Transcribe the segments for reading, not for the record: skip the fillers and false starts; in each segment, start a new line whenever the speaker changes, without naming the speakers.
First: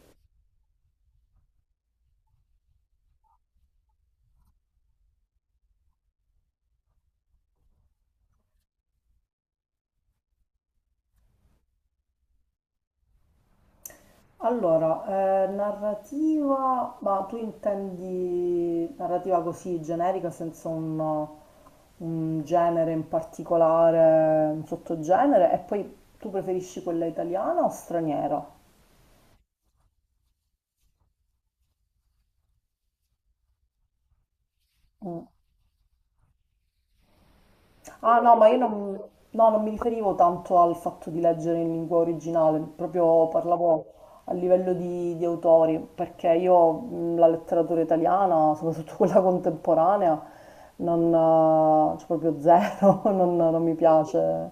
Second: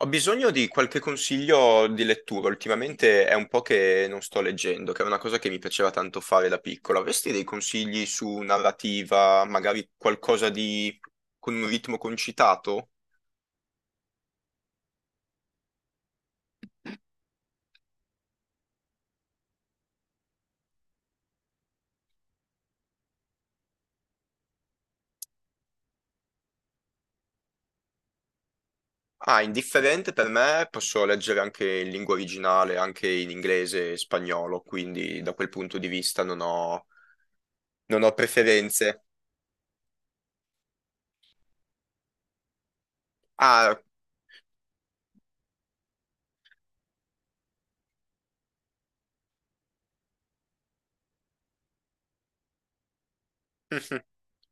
Ho bisogno di qualche consiglio di lettura. Ultimamente è un po' che non sto leggendo, che è una cosa che mi piaceva tanto fare da piccolo. Avresti dei consigli su narrativa, magari qualcosa di con un ritmo concitato?
Allora, narrativa, ma tu intendi narrativa così generica, senza un genere in particolare, un sottogenere, e poi tu preferisci quella italiana o straniera?
Ah, indifferente per me, posso leggere anche in lingua originale, anche in inglese e spagnolo, quindi
Mm.
da quel punto di vista non ho
Ah no, ma io non,
preferenze.
no, non mi riferivo tanto al fatto di leggere in lingua originale, proprio
Ah,
parlavo a livello di autori, perché io la letteratura italiana, soprattutto quella contemporanea, non, cioè proprio zero, non mi piace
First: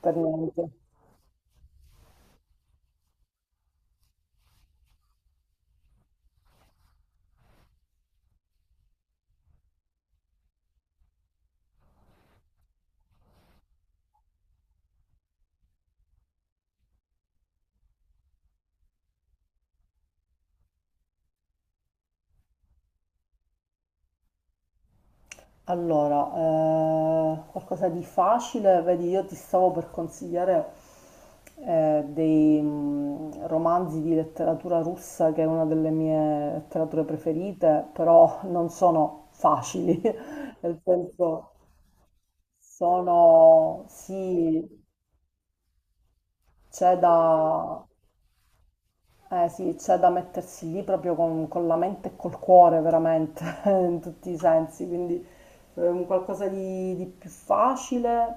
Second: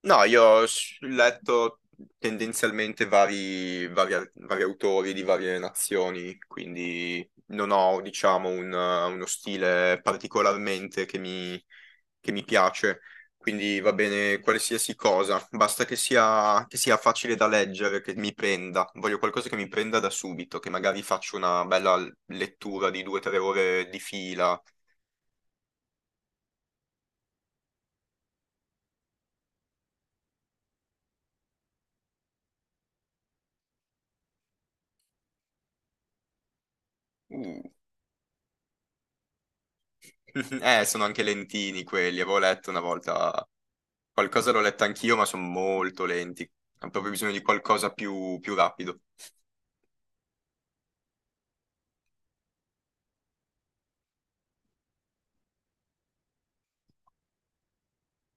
per
No, io
niente.
ho letto tendenzialmente vari autori di varie nazioni, quindi non ho, diciamo, uno stile particolarmente che mi, piace. Quindi va bene qualsiasi cosa, basta che sia facile da leggere, che mi prenda. Voglio qualcosa che mi prenda da subito, che magari faccio una bella lettura di 2 o 3 ore di fila.
Allora, qualcosa di facile, vedi, io ti stavo per consigliare romanzi di letteratura russa, che è una delle mie letterature
Uh.
preferite, però non sono facili, nel
Sono anche
senso
lentini quelli, avevo letto una volta.
sono,
Qualcosa l'ho
sì,
letta anch'io, ma sono molto lenti. Ho
c'è
proprio bisogno di
da,
qualcosa più rapido.
eh sì, c'è da mettersi lì proprio con la mente e col cuore veramente, in tutti i sensi, quindi un qualcosa di più facile,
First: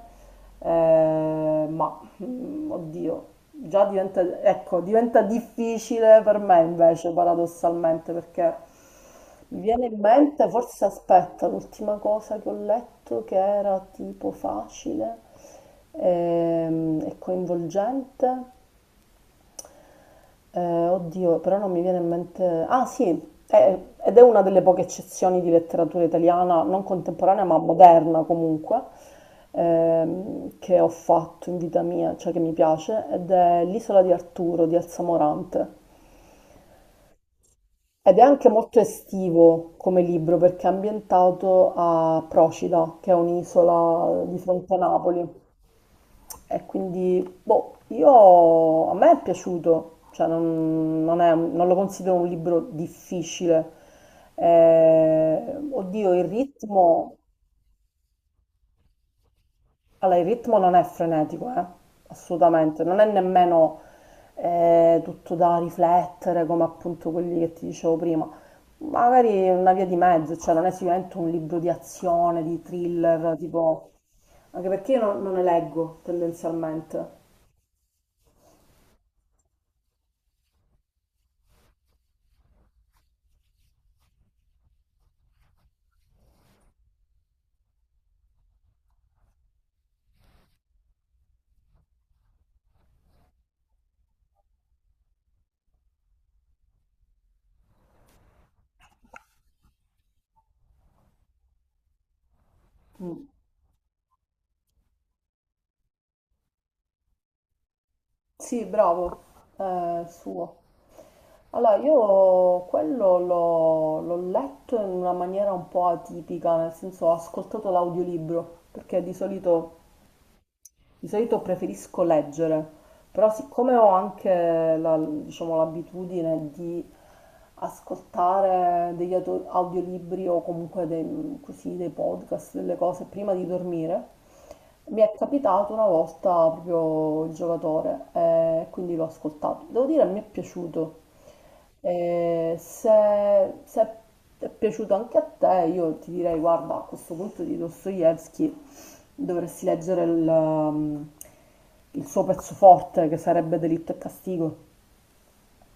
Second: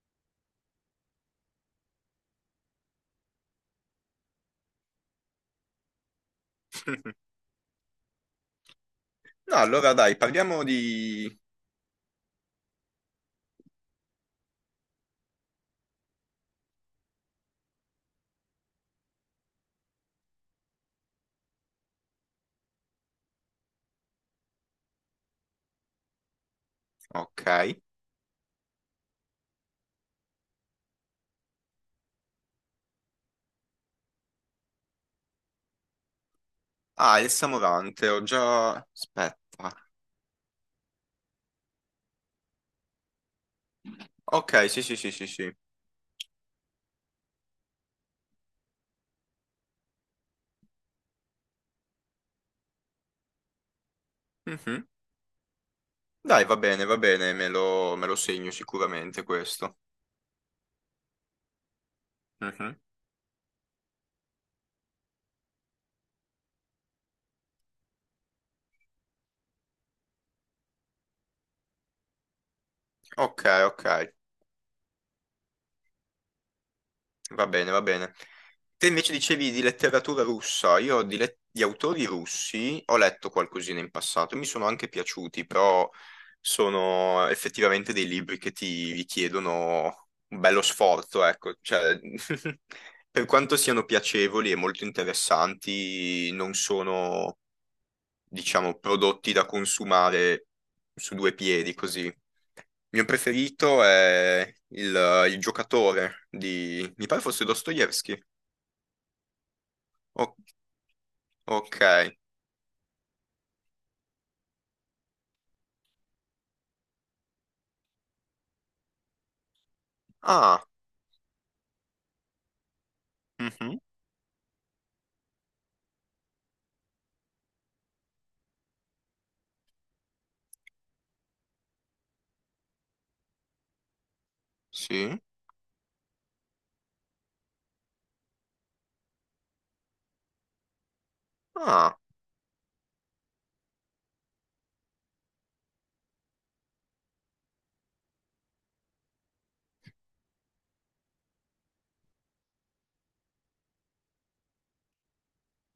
oddio, già diventa, ecco, diventa difficile per me invece, paradossalmente, perché
No,
mi viene
allora
in
dai,
mente,
parliamo
forse
di...
aspetta, l'ultima cosa che ho letto che era tipo facile e coinvolgente. Oddio, però non mi viene in mente. Ah sì, è- ed è una delle poche eccezioni di letteratura italiana, non
Ok.
contemporanea ma moderna comunque, che ho fatto in vita mia, cioè che mi piace, ed è L'isola di Arturo di Elsa Morante.
Ah, il Samurante,
Ed è
ho
anche
già...
molto
Aspetta.
estivo come libro perché è ambientato a Procida, che è un'isola di
Ok,
fronte a
sì, sì, sì,
Napoli.
sì, sì.
E quindi, boh, a me è piaciuto, cioè non, non lo considero un libro difficile.
Mhm.
Oddio, il
Dai, va
ritmo,
bene, me lo segno sicuramente questo.
allora, il ritmo non è frenetico,
Mhm.
assolutamente, non è nemmeno tutto da riflettere come appunto quelli che ti dicevo prima. Magari è una via di mezzo, cioè non è sicuramente un libro di azione, di thriller,
Ok, ok.
tipo, anche perché io non, non ne leggo tendenzialmente.
Va bene, va bene. Te invece dicevi di letteratura russa, io di autori russi ho letto qualcosina in passato, mi sono anche piaciuti, però sono effettivamente dei libri che ti richiedono un bello sforzo, ecco, cioè, per quanto siano piacevoli e molto interessanti, non sono, diciamo, prodotti da consumare su due piedi così. Il mio
Mm.
preferito è il giocatore di, mi pare fosse Dostoevsky.
Sì, bravo,
O-
suo. Allora,
ok.
io quello l'ho letto in una maniera un po' atipica, nel senso ho ascoltato l'audiolibro, perché
Ah,
di solito preferisco leggere, però siccome
mhm,
ho anche diciamo, l'abitudine di ascoltare degli audiolibri o comunque dei, così, dei podcast, delle cose prima di dormire, mi è
sì.
capitato una volta proprio il giocatore e quindi l'ho ascoltato. Devo dire, mi è piaciuto.
Ah,
E se è piaciuto anche a te, io ti direi, guarda, a questo punto di Dostoevsky dovresti leggere il suo pezzo forte, che sarebbe Delitto e castigo,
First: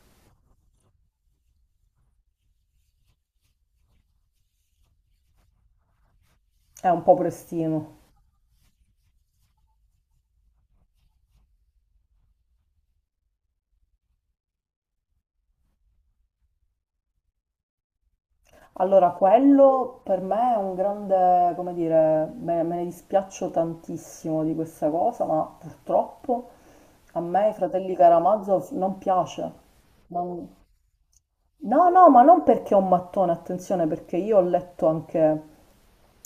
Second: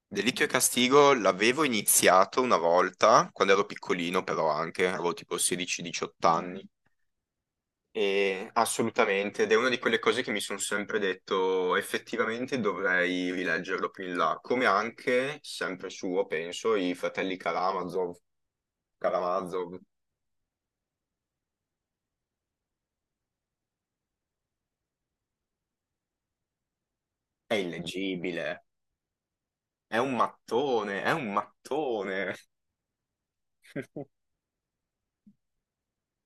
Delitto e Castigo l'avevo iniziato una volta, quando ero piccolino però anche, avevo tipo 16-18 anni.
è un po' prestino.
E assolutamente, ed è una di quelle cose che mi sono sempre detto, effettivamente dovrei rileggerlo più in là, come anche, sempre suo, penso, i fratelli Karamazov.
Allora,
Karamazov
quello per me è un grande, come dire, me ne dispiaccio tantissimo di questa cosa, ma purtroppo a me i
è
fratelli
illeggibile,
Karamazov non piace.
è un
Non-
mattone, è un
No, no, ma
mattone.
non perché è un mattone, attenzione, perché io ho letto anche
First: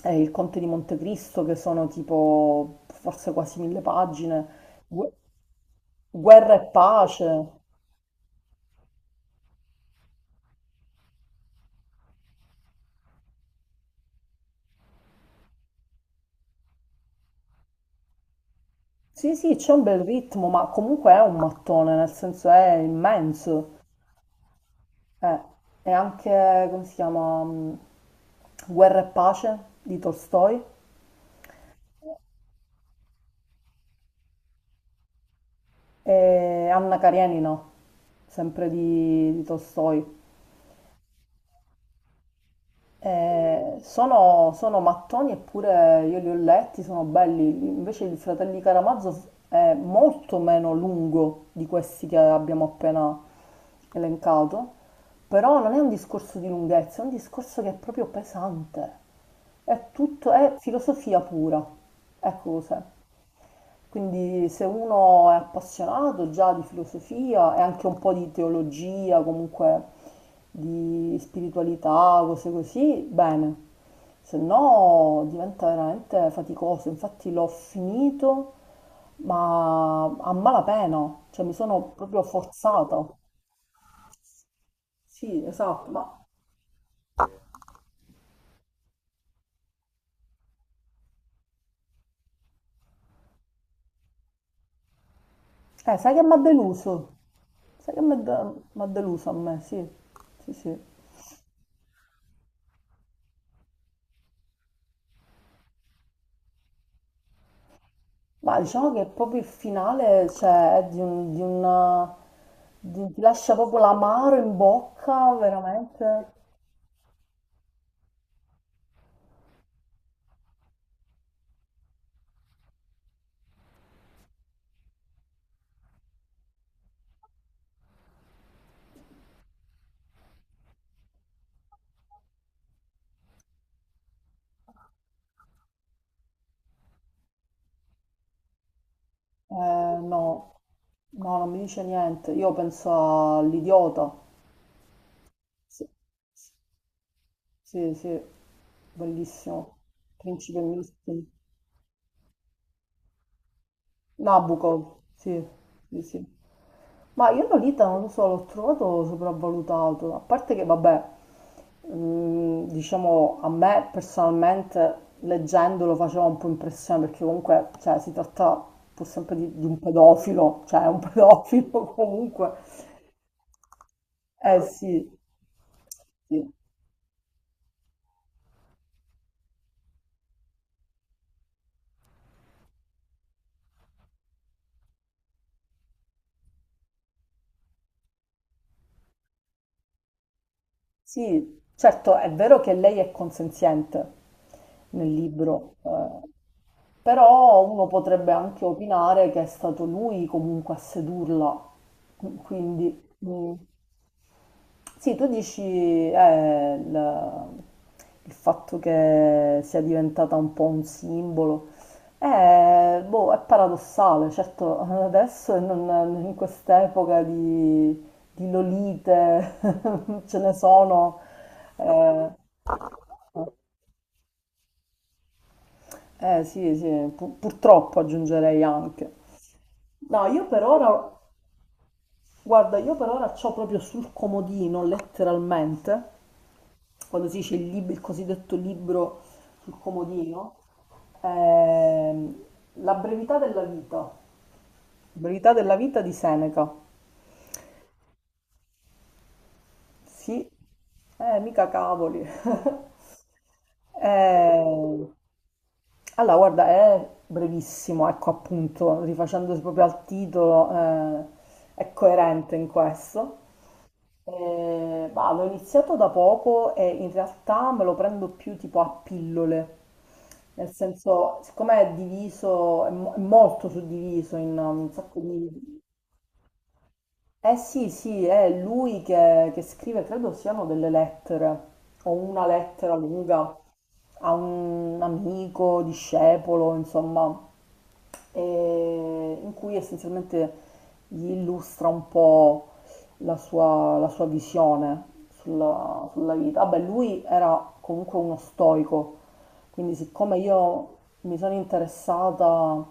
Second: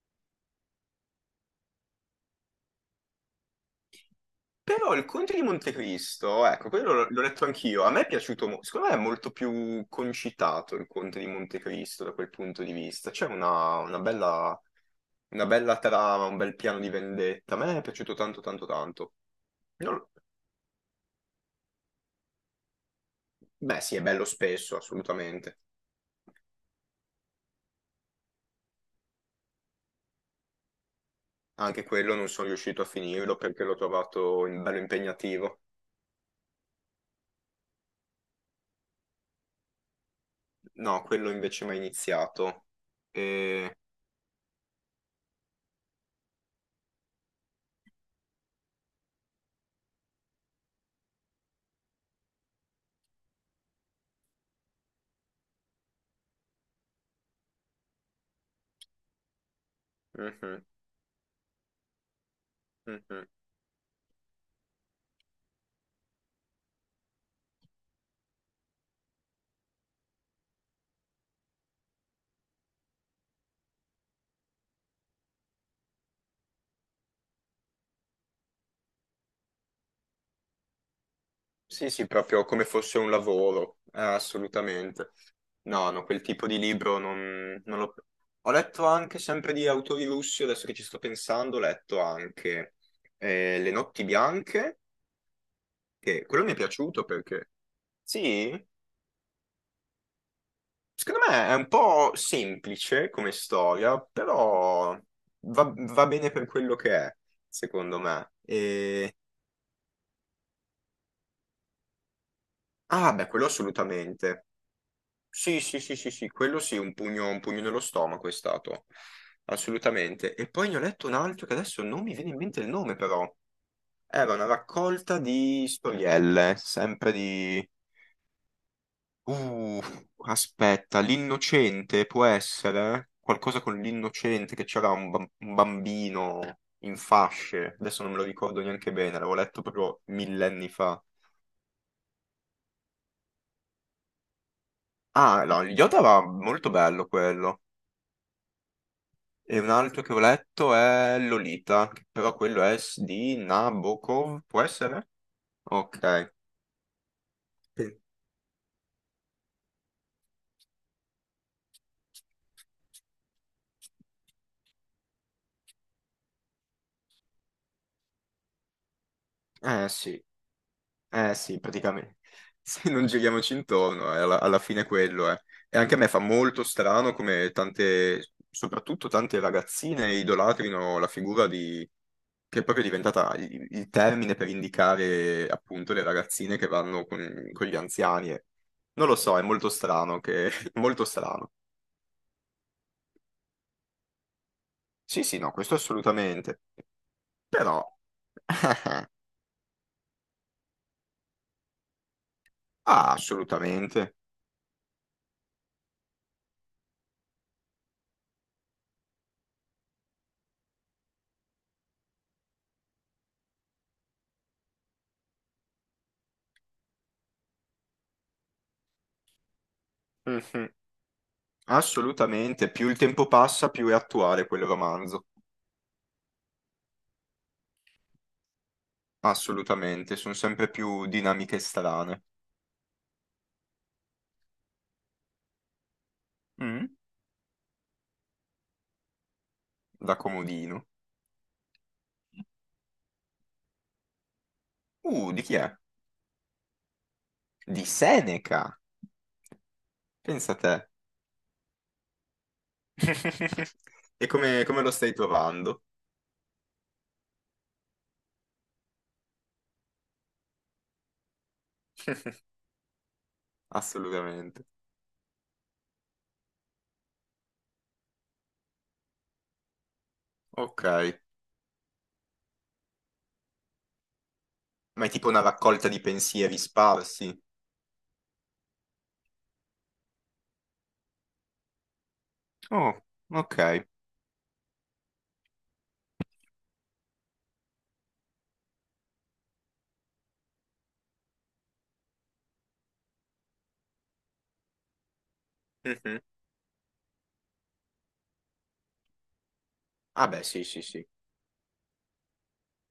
Il Conte di Montecristo, che sono tipo forse quasi 1000 pagine.
Però il
Gu-
Conte di Montecristo,
Guerra e
ecco, quello l'ho letto
Pace.
anch'io, a me è piaciuto, secondo me è molto più concitato il Conte di Montecristo da quel punto di vista, c'è una bella trama, un bel piano di vendetta, a me è piaciuto tanto tanto tanto.
Sì, sì, c'è un bel
Non-
ritmo, ma comunque è un mattone, nel senso è immenso.
Beh sì, è bello spesso,
Eh,
assolutamente.
è anche, come si chiama, Guerra e pace di Tolstoi
Anche quello non sono riuscito a finirlo perché l'ho trovato bello impegnativo.
e Anna Karenina, sempre di Tolstoi.
No, quello invece mi ha iniziato. E...
Sono mattoni eppure io li ho letti, sono belli. Invece il Fratelli Caramazzo è molto meno lungo di questi che abbiamo appena elencato, però non è un discorso di lunghezza, è un discorso che è proprio pesante. È
Mhm,
filosofia pura. Ecco cos'è.
mhm.
Quindi se uno è appassionato già di filosofia e anche un po' di teologia, comunque di spiritualità, cose così, bene. Se no diventa veramente faticoso. Infatti l'ho finito, ma a malapena, cioè mi
Sì,
sono
sì,
proprio
proprio come fosse
forzata.
un lavoro, assolutamente.
Sì, esatto,
No, no, quel
ma
tipo di libro non l'ho... Ho letto anche sempre di autori russi, adesso che ci sto pensando, ho letto anche Le notti bianche,
sai che
che
mi ha
quello mi è piaciuto
deluso?
perché,
Sai che mi ha
sì,
de- mi ha deluso a me, sì, sì, sì.
secondo me è un po' semplice come storia, però va bene per quello che è, secondo me.
Ma diciamo che
E...
proprio il finale, cioè, è di un, di una- di-
Ah,
ti
beh, quello
lascia proprio l'amaro
assolutamente.
in bocca,
Sì, sì, sì, sì,
veramente.
sì, quello sì, un pugno nello stomaco è stato, assolutamente. E poi ne ho letto un altro che adesso non mi viene in mente il nome, però. Era una raccolta di storielle, sempre di... Uh, aspetta, l'innocente può essere? Qualcosa con l'innocente, che c'era un bambino in fasce, adesso non me lo ricordo neanche bene, l'avevo
Eh,
letto proprio
no,
millenni fa.
no, non mi dice niente. Io penso all'idiota.
Ah, no,
Sì,
Yoda era molto bello quello.
sì, sì,
E un
bellissimo.
altro che ho
Principe
letto è
Mistino.
Lolita, che però quello è di Nabokov, può
Nabucco,
essere?
sì, sì, sì.
Ok.
Ma io Lolita
Sì.
non lo so, l'ho trovato sopravvalutato, a parte che vabbè, diciamo a me personalmente leggendolo faceva un po' impressione perché comunque cioè, si tratta pur sempre di un
Eh sì,
pedofilo, cioè è un
Eh sì,
pedofilo
praticamente.
comunque.
Se non giriamoci intorno, alla,
Eh
fine
sì,
quello è. E anche a me fa
sì,
molto strano come tante, soprattutto tante ragazzine idolatrino la figura di, che è proprio diventata il termine per indicare appunto le ragazzine che vanno con gli anziani. Non lo so, è molto strano che... molto strano.
sì, certo è vero che lei è consenziente nel
Sì, sì, no,
libro,
questo
eh.
assolutamente.
Però
Però...
uno potrebbe anche opinare che è stato lui comunque a sedurla. Qu- quindi
Ah,
mm,
assolutamente.
sì, tu dici eh, il, il fatto che sia diventata un po' un simbolo. Boh, è paradossale, certo adesso e in quest'epoca di lolite ce ne
Mhm.
sono, eh,
Assolutamente. Più il tempo passa, più è attuale quel romanzo.
eh sì, sì, purtroppo aggiungerei anche.
Assolutamente,
No,
sono
io per
sempre più
ora.
dinamiche strane,
Guarda, io per ora c'ho proprio sul comodino, letteralmente,
Mm.
quando si dice il cosiddetto libro sul
da
comodino,
comodino.
ehm, La
Di
brevità
chi è?
della vita di Seneca.
Di Seneca!
Sì,
Pensa a te.
mica cavoli.
E come,
Eh,
come lo stai trovando?
allora, guarda, è brevissimo, ecco appunto, rifacendosi proprio al titolo, è coerente in questo.
Assolutamente.
Bah, l'ho iniziato da poco e in realtà me lo prendo più tipo a pillole, nel
Ok.
senso, siccome è diviso, è molto suddiviso in un
Ma è
sacco
tipo una
di
raccolta di pensieri sparsi.
eh sì, sì, è che scrive, credo siano delle lettere, o una
Oh,
lettera lunga
ok.
a un amico, discepolo, insomma, e in cui essenzialmente gli illustra un po' la sua visione
Mhm.
sulla vita. Vabbè, lui era comunque uno stoico, quindi
Ah
siccome
beh, sì, sì,
io
sì.
mi sono interessata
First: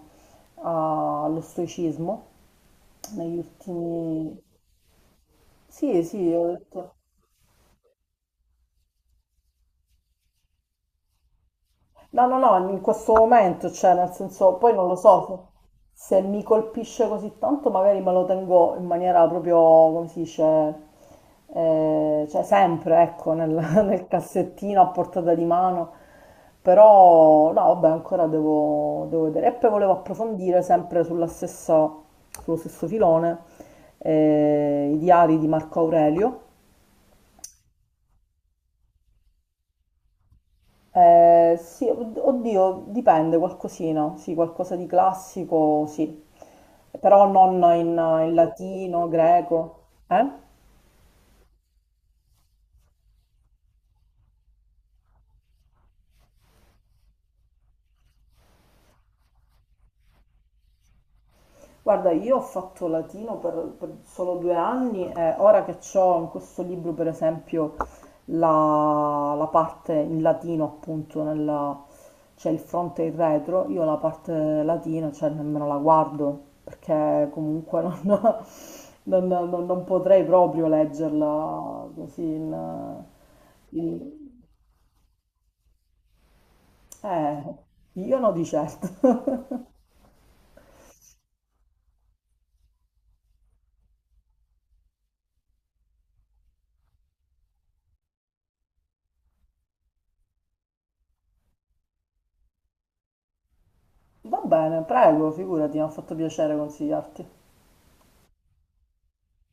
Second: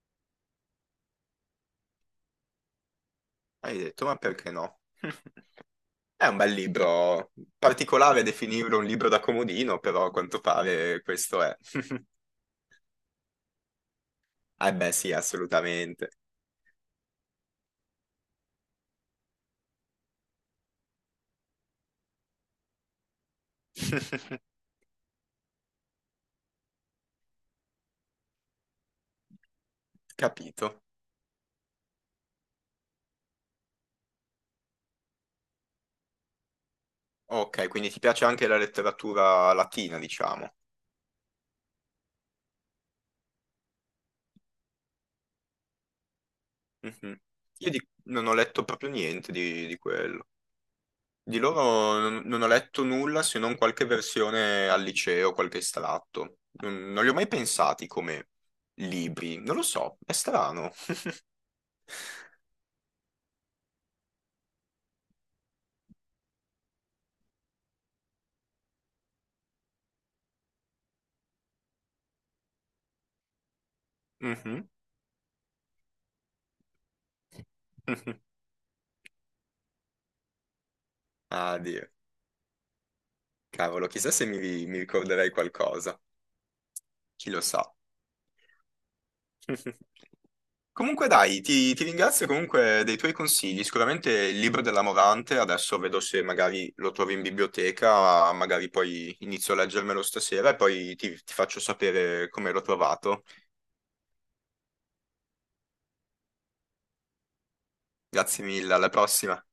allo stoicismo negli
Hai detto, ma
ultimi
perché no?
sì,
È
sì,
un
ho
bel
detto.
libro, particolare definirlo un libro da comodino, però a quanto pare questo è.
No, no, no, in questo momento, cioè, nel senso, poi
Eh
non
beh,
lo
sì,
so,
assolutamente.
se se mi colpisce così tanto, magari me lo tengo in maniera proprio, come si dice, cioè sempre, ecco, nel, nel cassettino a portata di mano. Però, no, vabbè, ancora devo, devo vedere. E poi volevo approfondire
Capito.
sempre sulla stessa, sullo stesso filone, i diari di Marco Aurelio.
Ok, quindi ti piace anche la letteratura latina, diciamo.
Sì, oddio, dipende, qualcosina, sì, qualcosa di classico, sì,
Mhm.
però non
Io
in,
non
in
ho letto proprio
latino,
niente di
greco, eh?
quello. Di loro non ho letto nulla se non qualche versione al liceo, qualche estratto. Non li ho mai pensati come libri, non lo so, è strano.
Guarda, io ho fatto latino per solo 2 anni e ora che ho in questo libro, per esempio, la parte in latino, appunto, c'è il fronte e il retro, io la parte
Mhm.
latina, cioè, nemmeno la guardo, perché comunque non, non potrei proprio
Ah,
leggerla
Dio.
così in.
Cavolo, chissà
In.
se mi, ricorderei qualcosa. Chi lo
Eh,
sa.
io no di certo.
Comunque dai, ti ringrazio comunque dei tuoi consigli. Sicuramente il libro della Morante, adesso vedo se magari lo trovo in biblioteca, magari poi inizio a leggermelo stasera e poi ti faccio sapere come l'ho trovato.
Va bene, prego, figurati, mi ha fatto piacere consigliarti.
Grazie mille, alla prossima.